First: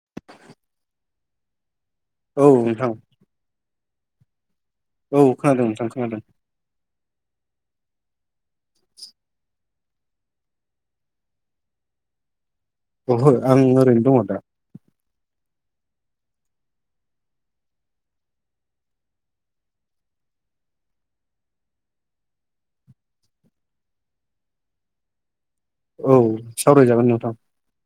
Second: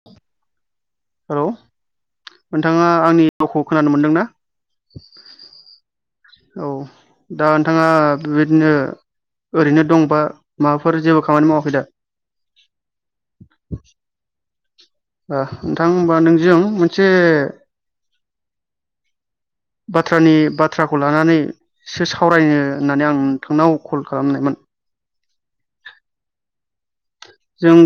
[unintelligible] Hello औ नोंथां नोंथाङा आंनि रावखौ खोनानो मोनदों ना औ खोनादों नोंथां खोनादों औ दा नोंथाङा बिबायदिनो ओरैनो दंबा माबाफोर जेबो खामानि मावाखै दा अहो आं ओरैनो दङ दा नोंथां होमबा नोंजों मोनसे बाथ्रानि बाथ्राखौ लानानै सो सावरायनो होननानै आं नोंथांनाव कल खालामनायमोन औ सावरायजागोन नोंथां जों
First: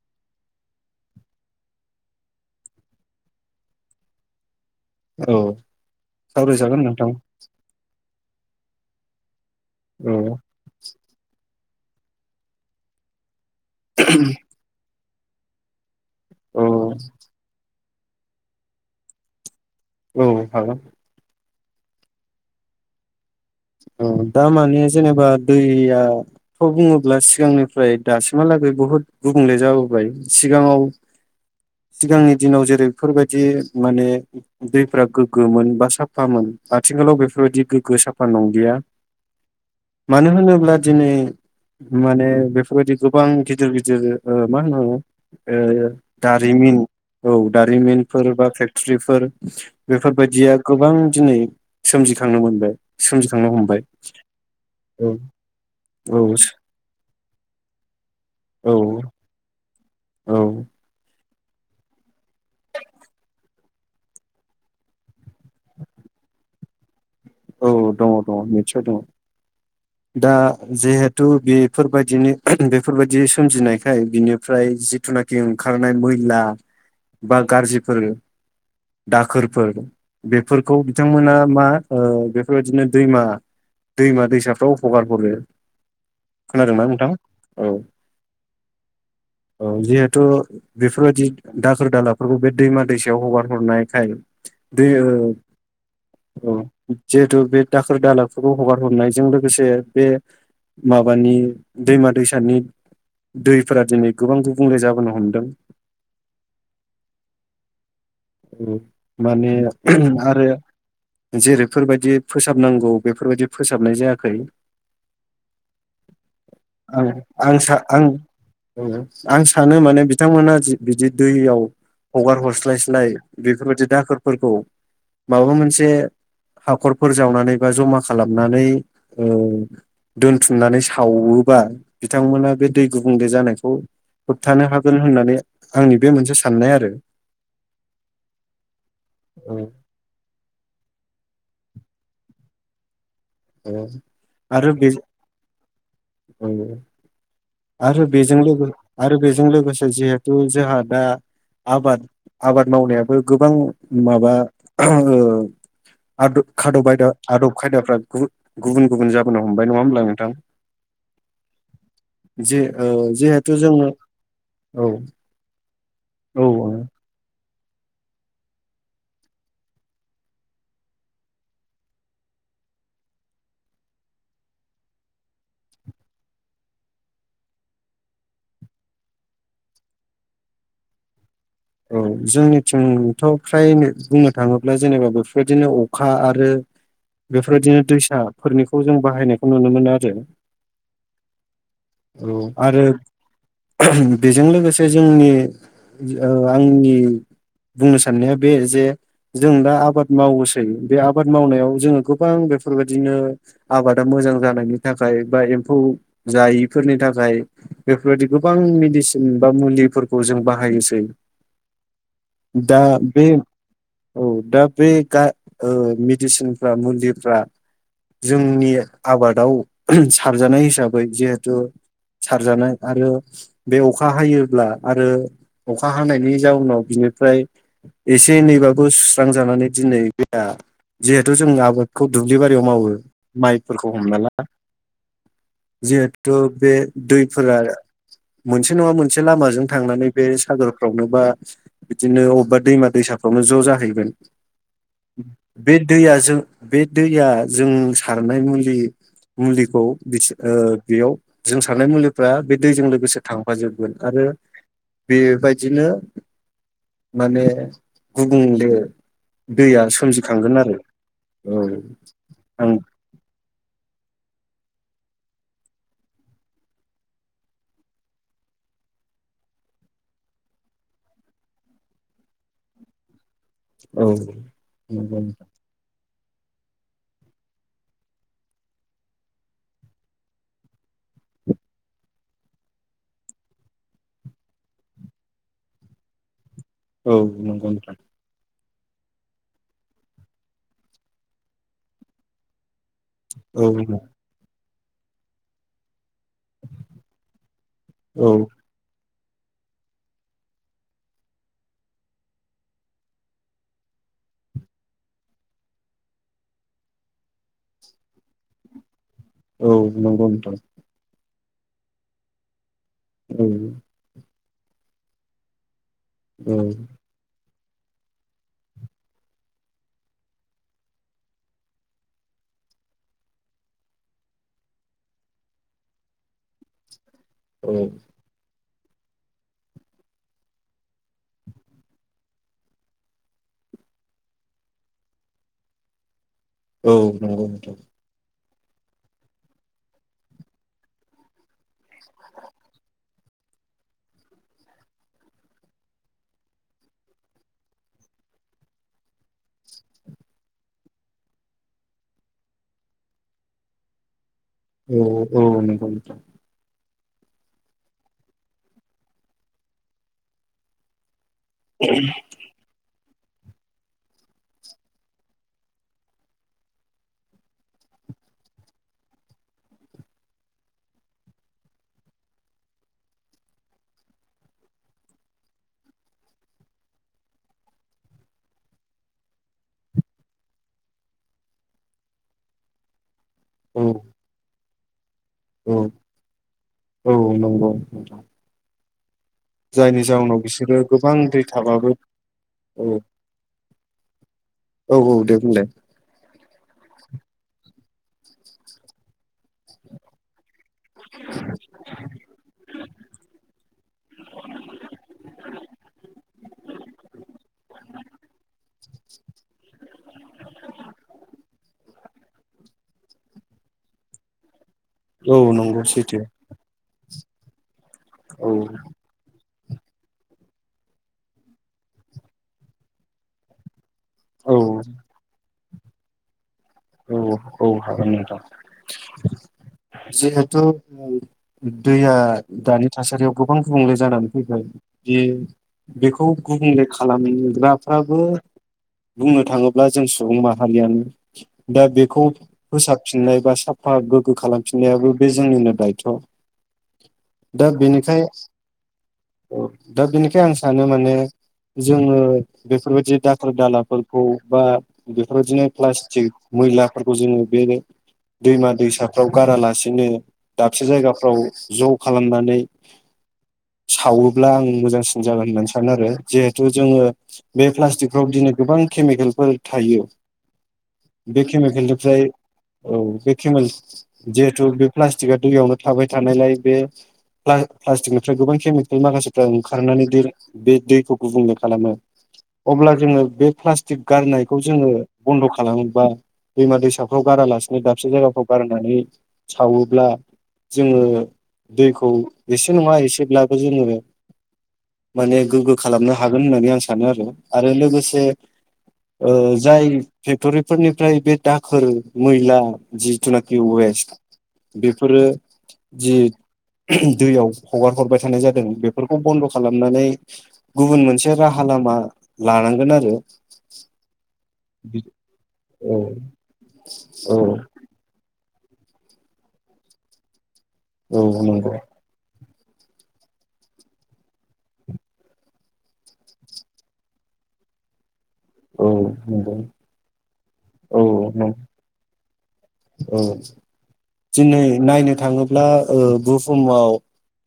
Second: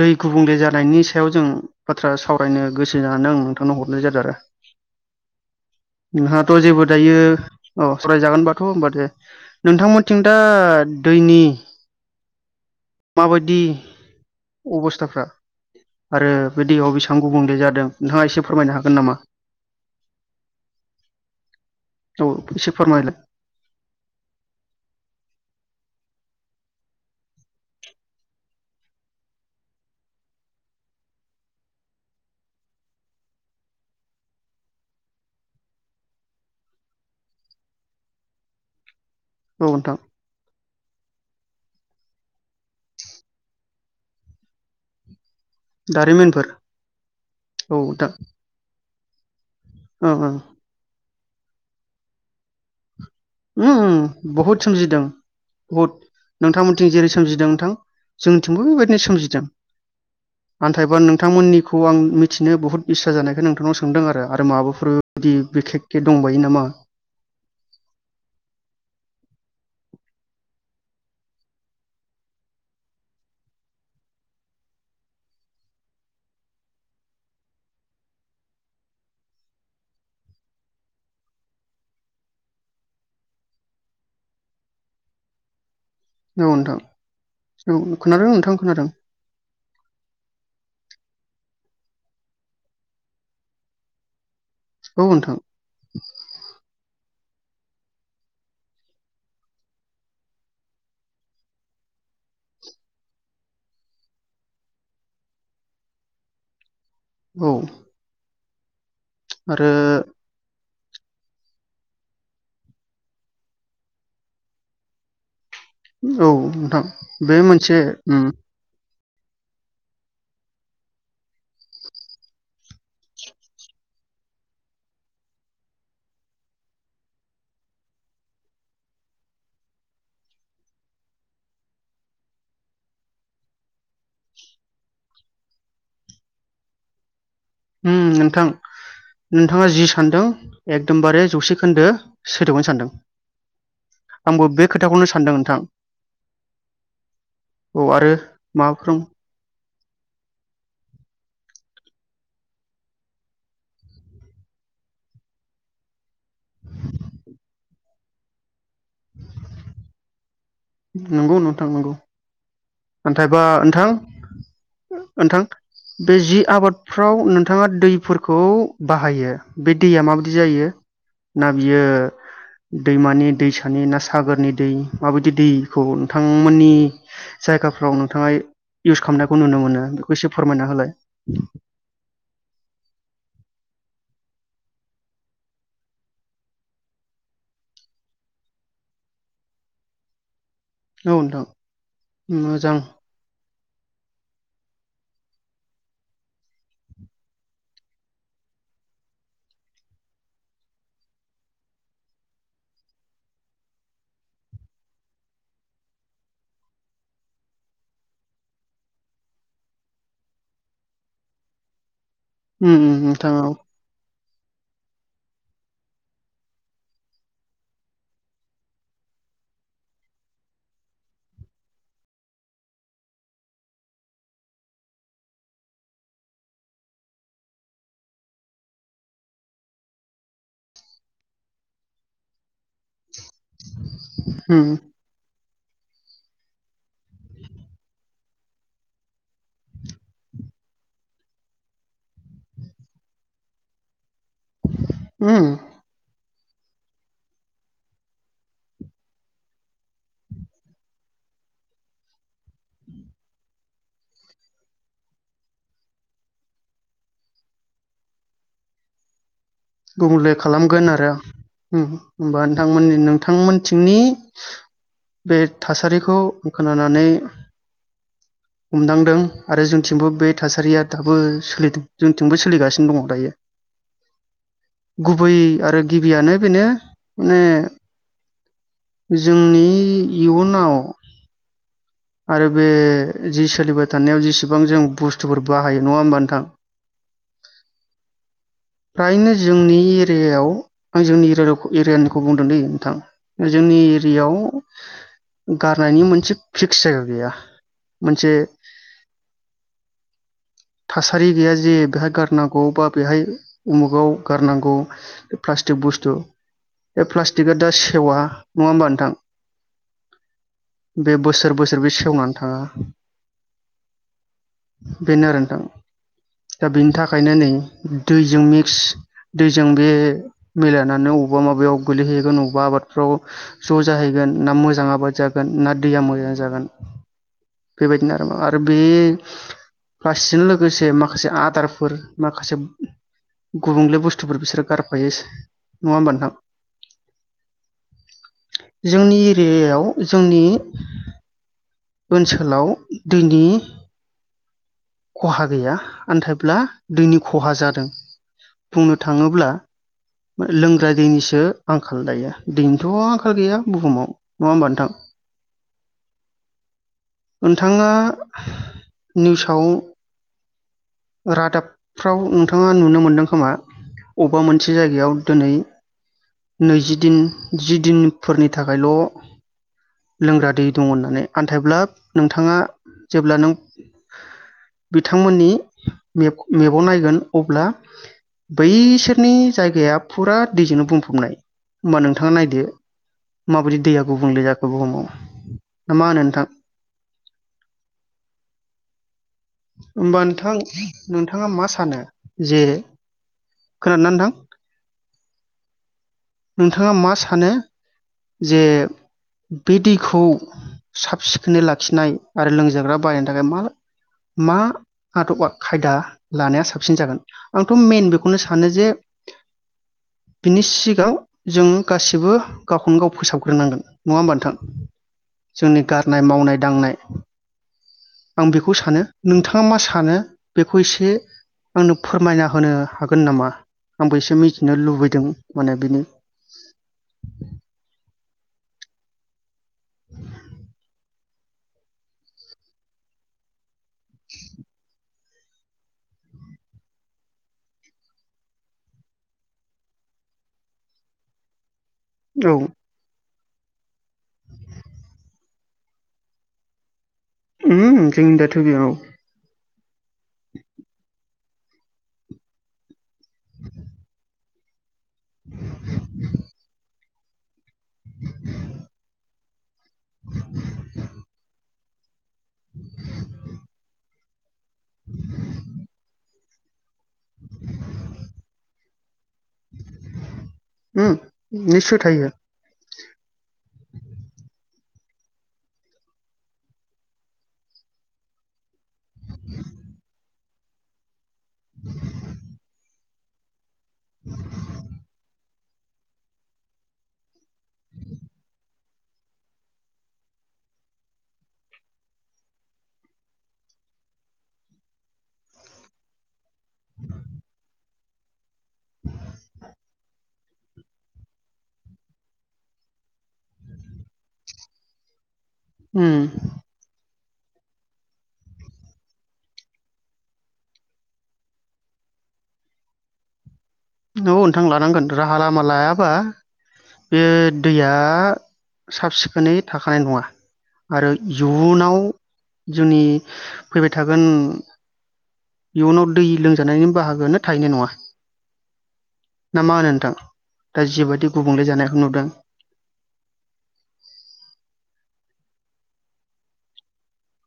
दै गुबुंले जानायनि सायाव जों बाथ्रा सावरायनो गोसो जानानै आं नोंथांनाव हरनाय जादों आरो औ नोंहाथ' सावरायजागोन जेबो नोंथां दायो अ सावरायजागोनबाथ' होनबा दे नोंथांमोनथिं दा औ दैनि माबायदि दि अबस्थाफ्रा [inaudible] आरो औ बे दैयाव बेसेबां गुबुंले जादों नोंथाङा एसे फोरमायनो हागोन नामा औ हि औ एसे फोरमायला औ दा माने जेनेबा दैयाथ' बुङोब्ला सिगांनिफ्राय दासिमहालागै बुहुत गुबुंले जाबोबाय सिगाङाव सिगांनि दिनाव जेरै बेफोरबायदि माने दैफोरा गोग्गोमोन बा साफामोन आथिखालाव बेफोरबायदि गोग्गो साफा फोर नंलिया औ नोंथां मानो होनोब्ला दिनै माने बेफोरबायदि गोबां गिदिर गिदिर ओ मा होनो ओ दारिमिनफोर दारिमिन औ दारिमिनफोर बा पेक्ट ट्रिफोर ओं ओं बेफोरबायदिया गोबां दिनै सोमजिखांनो मोनबाय सोमजिखांनो हमबाय ओम बहुद सोमजिदों औ बहुद औ नोंथांमोनथिं जेरै सोमजिदों नोंथां जोंनिथिंबो बेबायदिनो सोमजिदों औ आन्थाइबा नों नोंथांमोननिखौ आं मिथिनो बहुत इस्सा जानायखाय नोंथांनाव सोंदों आरो माबाफोर बेफोरबादि बिखेक के दंबायो नामा मिथिङाव दं दा जिहेथु बेफोरबायदिनो बेफोरबायदि सोमजिनायखाय बिनिफ्राय जिथुनाखि ओंखारनाय मैला बा गाज्रिफोर दाखोरफोर बेफोरखौ बिथांमोना मा ओ बेफोरबायदिनो दैमा दैमा दैसाफ्राव हगारहरो खोनादोंना नोंथां औ खोनादों नोंथां खोनादों औ जिहेथु बेफोरबायदि दाखोर दालाफोरखौ बे दैमा दैसायाव हगार हरनायखाय दै औ ओ नोंथां औ जिहेतु बे दाखोर दालाफोरखौ हगार हरनायजों लोगोसे बे माबानि दैमा दैसानि दैफोरा दिनै गोबां गुबुंले जाबोनो हमदों औ उम माने आरो आरो जेरैफोरबायदि फोसाबनांगौ बेफोरबायदि फोसाबनाय जायाखै औ नोंथां आं बे आं सा मोनसे आं उम आं सानो माने बिथांमोना बिदि दैयाव हगार हगारहरस्लायस्लाय बेफोरबायदि दाखोरफोरखौ माबा मोनसे हाखरफोर जावनानै बा जमा खालामनानै ओ दोनथुमनानै सावोबा बिथांमोना बे दै गुबुंले जानायखौ होबथानो हागोन होननानै आंनि बे मोनसे साननाय आरो उम नोंथां नोंथाङा जि सानदों एकदमबारे जौसे खोन्दो सैथोखौनो सानदों आंबो बे खोथाखौनो सानदों नोंथां औ औ आरो बेजों लोगो माबाफोर आरो बेजों लोगोसे जिहेथु जोंहा दा आबाद आबाद मावनायाबो गोबां माबा ओ आदब खादब आयदा आदब खायदाफ्रा गुबुन गुबुन जाबोनो हमबाय नङा होनब्ला नोंथां नंगौ नोंथां नंगौ जे औ नाथायबा जिहेथु नोंथां जोङो औ नोंथां बे जि औ आबादफ्राव नो नोंथाङा दैफोरखौ बाहायो बे दैया माबायदि जायो ना बियो दैमानि दैसानि ना सागोरनि दै माबायदि दैखौ नोंथांमोननि जायगाफ्राव नोंथाङा इउस खालामनायखौ नुनो मोनो बेखौ एसे फोरमायना होलाय औ जोंनिथिंथ' फ्राय बुंनो थाङोब्ला जेनेबा बेफोरबायदिनो अखा आरो बेफोरबायदिनो दैसाफोरनिखौ जों बाहायनायखौ नुनो मोनो आरो औ नोंथां मोजां आरो बेजों लोगोसे जोंनि ओ आंनि बुंनो साननाया बे जे जों दा आबाद मावोसै बे आबाद मावनायाव जोङो गोबां बेफोरबायदिनो आबादा मोजां जानायनि थाखाय बा एम्फौ जायिफोरनि थाखाय बेफोरबायदि गोबां मेडिसिन बा मुलिफोरखौ जों बाहायोसै दा उम उम बे थाङाव औ दा बे गा ओ मेडिसिनफ्रा मुलिफ्रा जोंनि आबादाव सारजानाय हिसाबै जिहेथु सारजानाय आरो बे अखा हायोब्ला आरो अखा हानायनि जाउनाव बिनिफ्राय एसे एनैबाबो सुस्रांजानानै दिनै बे जिहेथु जों आबादखौ दुब्लि बारियाव मावो माइफोरखौ हमना ला उम जिहेथु बे दैफोरा मोनसे नङा मोनसे लामाजों थांनानै बे सागर फावनो बा बिदिनो अबेबा दैमा दैसाफ्रावनो ज' जाहैगोन उम बे दैया जों बे दैया जों सारनाय मुलि मुलिखौ ओ बेयाव जों सारनाय मुलिफ्रा बे दैजों लोगोसे थांफाजोबगोन आरो बेबायदि बिदिनो माने गुबुंले दैया गुबुले सोमजिखांगोन खालामगोन आरो औ होम होमबा आं नोंथांमोननि नोंथांमोनथिंनि बे थासारिखौ खोनानानै हमदांदों आरो जोंथिंबो बे थासारिया दाबो सोलिदों जोंथिंबो सोलिगासिनो दङ दायो। औ नंगौ गुबै आरो गिबियानो बेनो माने जोंनि इयुनाव आरो बे जि सोलिबाय थानायाव जेसेबां जों बुस्थुफोर बाहायो नङा होमबा नोंथां औ नंगौ फ्रायनो जोंनि एरियायाव आं जोंनि एरियाना एरियानिखौ बुंदों दै नोंथां औ जोंनि नंगौ एरियायाव गारनायनि मोन से फिक्स जायगा गैया नोंथां औ मोनसे थासारि गैया जे बेहाय गारनांगौ बा बेहाय उमुगाव गारनांगौ बे प्लास्टिक बुस्थु बे प्लास्टिकआ दा सेवा नङा होमबा नोंथां औ नंगौ नोंथां बे बोसोर बे सेवनानै थांङा औ बेनो आरो नोंथां औ दा बिनि थाखायनो नै दुइ जों मिक्स दैजों बे मिलायानानै अबेबा माबायाव गोलैहैगोन अबेबा आबादफ्राव ज' जाहैगोन ना मोजां आबाद जागोन ना दैया मोजां जागोन बेबायदिनो आरो मा बे प्लास्टिकजों लोगोसे माखासे आदारफोर माखासे गुबुंले बुस्थुफोर बिसोरो गारफायो नङा होमबा नोंथां औ नंगौ नोंथां जोंनि एरियायाव जोंनि ओनसोलाव दैनि खहा गैया आन्थायाइब्ला दैनि खहा जादों बुंनो थाङोब्ला लोंग्रा दैनिसो आंखाल दायो दैनिथ' आंखाल गैया बुहुमाव नङा होमबा नोंथां औ औ नंगौ नोंथां नोंथाङा निउसाव रादाबफ्राव नुनो मोनदों खोमा अबेबा मोनसे जायगायाव दोनै नैजि दिन जि दिनफोरनि थाखायल' लोंग्रा दै दङ होननानै आन्थायाइब्ला नोंथाङा जेब्ला नों बिथांमोननि मेप मेपआव नायगोन अब्ला बैसोरनि जायगाया फुरा दैजोंनो बुंफबनाय होमबा नोंथाङा नायदो माबादि औ दैया गुबुंले जाखो बुहुमाव औ ना मा होनो नोंथां औ नंगौ नगौ जायनि होमबा जाउनाव नोंथां बिसोरो गोबां दै नोंथाङा मा थाबाबो सानो जे औ खोनादोंना नोंथां औ औ दे बुंलाय नोंथाङा मा सानो? जे बे दैखौ साब सिखोनै लाखिनाय आरो लोंजाग्रा बारायनो थाखाय मा मा आदबा खायदा लानाया साब साबसिन जागोन आंथ' मइेन बेखौनो सानो जे बिनि सिगाङाव जों गासिबो गावखौनो गाव फोसावगोन फोरोंनांगोन नङा होमबा नोंथां औ जोंनि नंगौ सैथो गारनाय मावनाय दांनाय आं औ बेखौ सानो नोंथां मा सानो बेखौ एसे आंनो फोरमायना होनो हागोन नामा आंबो एसे औ मिथिनो लुबैदों माने बिनि औ औ हागोन नोंथां जिहेथु दैया दानि थासारियाव गोबां गुबुंले जानानै फैबाय बे बेखौ गुबुंले खालामग्राफ्राबो बुंनो थाङोब्ला जों सुबुं माहारियानो दा बेखौ औ फोसाबफिननाय बा साफा गोग्गो खालामफिननायाबो बे जोंनिनो दायथ' उम जोंनि दायत बियो औ औ दा बेनिखाय आं सानो माने जोङो बेफोरबायदि दाखोर दालाफोरखौ बा बेफोरदिनो प्लास्टिक दाखोरफोरखो जों बे दैमा दैसााव गारालासे दिनो दाबसे जायगाफ्राव ज' खालामनानै सावो [unintelligible] मोजांसिन जागोन होन्नानै सानो आरो जे थ जोङो बे प्लास्टिकफ्राव बिदिनो गोबां केमिकेलफोर थायो बे निस्सय केमिकेलनिफ्राय थायो औ बे केमि जिहेथु बे प्लास्टिकआ दैयावनो थाबाय थानायलाय बे प्ला प्लास्टिकनिफ्राय गोबां केमिकेल माखासेफ्रा ओंखारनानै दै बे दैखौ गुबुंले खालामो अब्ला जोङो बे क्लास थिग गारनायखौ जोङो बन्द' खालामोबा दैमा दैसाफ्राव गारालासे दाबसे जायगाफ्राव गारनानै सावोब्ला जोङो दैखौ एसे नङा एसेब्लाबो जोङो माने गोग्गो खालामनो हा गोन होननानै आं सानो आरो आरो लोगो जे ओ जाय फेक्टरि फोरनि फ्राय बे दाखोर मैला जिथुनाखि वेस्ट बेफोरो जि उम [unintelligible] दैयाव हगार हरबाय थानाय जादों बेफोरखौ बन्द' खालामनानै गुबुन मोनसे राहा लामा लानांगोन आरो नंगौ नोंथां लानांगोन राहा लामा औ लायाबा बे औ दैया साब सिखोनै थाखानाय नङा आरो औ नंगौ इयुनाव जोंनि फैबाय थागोन इयुनाव दै लोंजानायनि बाहागोआो थाहैनाय नङा औ नंगौ ना मा होनो नोंथां दा औ जिबायदि नं गुबुंले जानायखौ नुदों औ दिनै नायनो थाङोब्ला ओ बुहुमाव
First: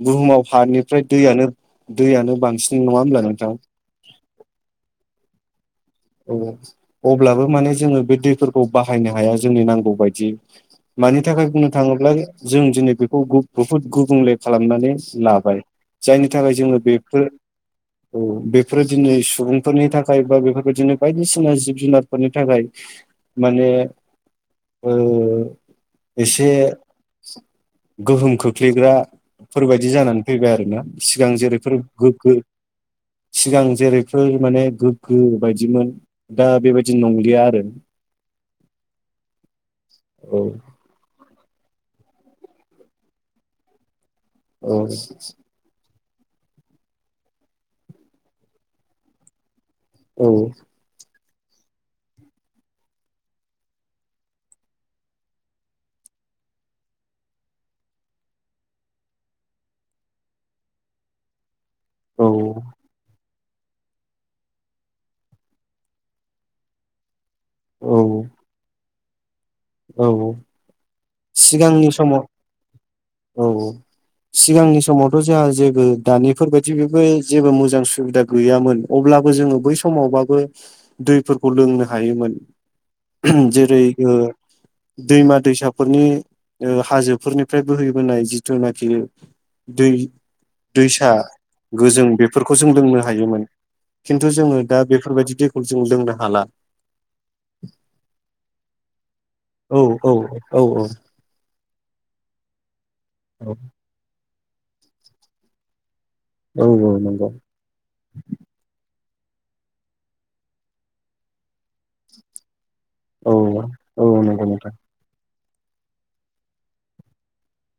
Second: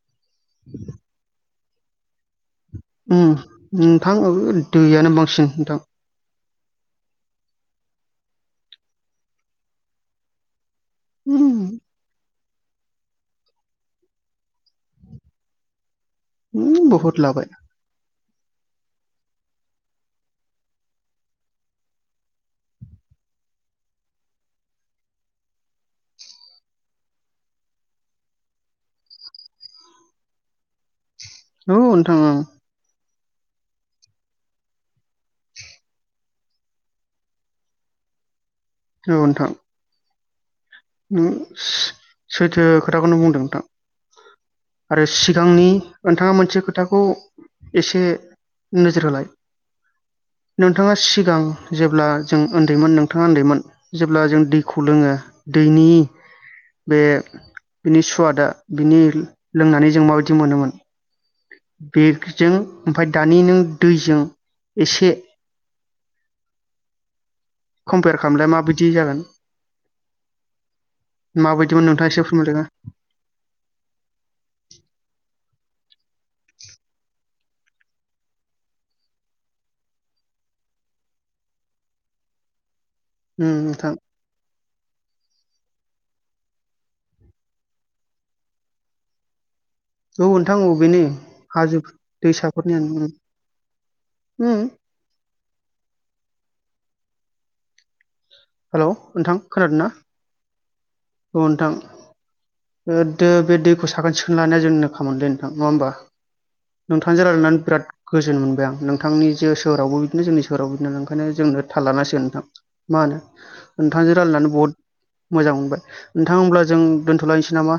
बुहुमाव हानिफ्राय दैयनो दैयानो बांसिन नङा होमब्ला उम नोंथां नोथां ओ दैयानो बां सो नोंथां अ-अब्लाबो माने जोङो बे दैफोरखौ बाहायनो हाया जोंनि नांगौ बायदि मानि थाखाय उम बुंनो थाङोब्ला जों दिनै बेखौ बु बुहुद गुबुंले खालामनानै लाबाय जायनि थाखाय जोङो उम बहुद बेफोर लाबाय औ बेफोर दिनै सुबुंफोरनि थाखाय बा बेफोर बेबदिनो बायदिसिना जिब जुनारफोरनि थाखाय माने ओ एसे गोहोम खोख्लैग्राफोरबायदि जानानै फैबाय आरोना सिगां औ जेरैफोर नोंथां ओं गोग्गो औ सिगां जेरैफोर माने गोग्गो बायदिमोन दा बेबायदि नंलिया आरो औ नोंथां औ सैथो खोथाखौनो बुंदों नोंथां औ आरो सिगांनि नोंथाङा मोनसे खोथाखौ एसे नोजोर होलाय। नोंथाङा सिगा सिगां जेब्ला जों उन्दैमोन नोंथाङा उन्दैमोन जेब्ला जों दैखौ लोङो। दैनि बे बिनि सुवादा बिनि लोंनानै जों माबायदि मोनोमोन? औ बेगजों ओमफ्राय दा नि नों दैजों एसे कमपेयार खालामलाय माबाय बिदि जागोन। औ औ माबायदिमोन सिगांनि नोंथाङा एसे समाव फोरमायदोना औ औ सिगांनि समावथ' जोंहा जेबो दानिफोर बायदि बेबो जेबो मोजां सुबिदा गैयामोन अब्लाबो जोङो बै समावबाबो दैफोरखौ लोंनो हायोमोन। उम जेरै नोंथां ओ- दैमा दैसाफोरनि ओ- हाजोफोरनिफ्राय बोहैबोनाय जिथुनाखि। दै औ नोंथां औ बेनो दैसा हाजो गोजों बेफोरखौ जों दैसाफोरनियानो लोंनो उम हायोमोन खिन्थु जोङो उम दा बेफोरबायदि दैख जों लोंनो हाला। हेलौ। नोंथां औ खोनादोंना औ औ औ नोंथां। औ बे दैखौ साखोन सोंनानो जमा खालामननानै दोनो नोंथां नङा होमबा? औ औ नोंथांजों नंगौ रायलायनानै बिराद गोजोन मोनबाय आं नोंथां। नोंथांनि जि सोहोरावबो बिदिनो जोंनि सोरहाव बिदिनो ओंखायनो जोङो थाल लानांसिगोन नोंथां। होनो औ औ नोंथांजों नंगौ रायलायनानै बहुत नोंथां। मोजां मोनबाय नोंथां होनब्ला जों दोन्थ'लायनोसै नामा?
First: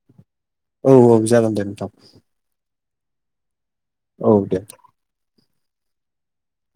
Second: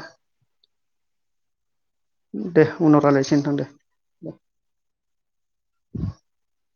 औ औ जागोन दे नोंथां। दे उनाव रायलायसै नोंथां दे। औ दे। [inaudible]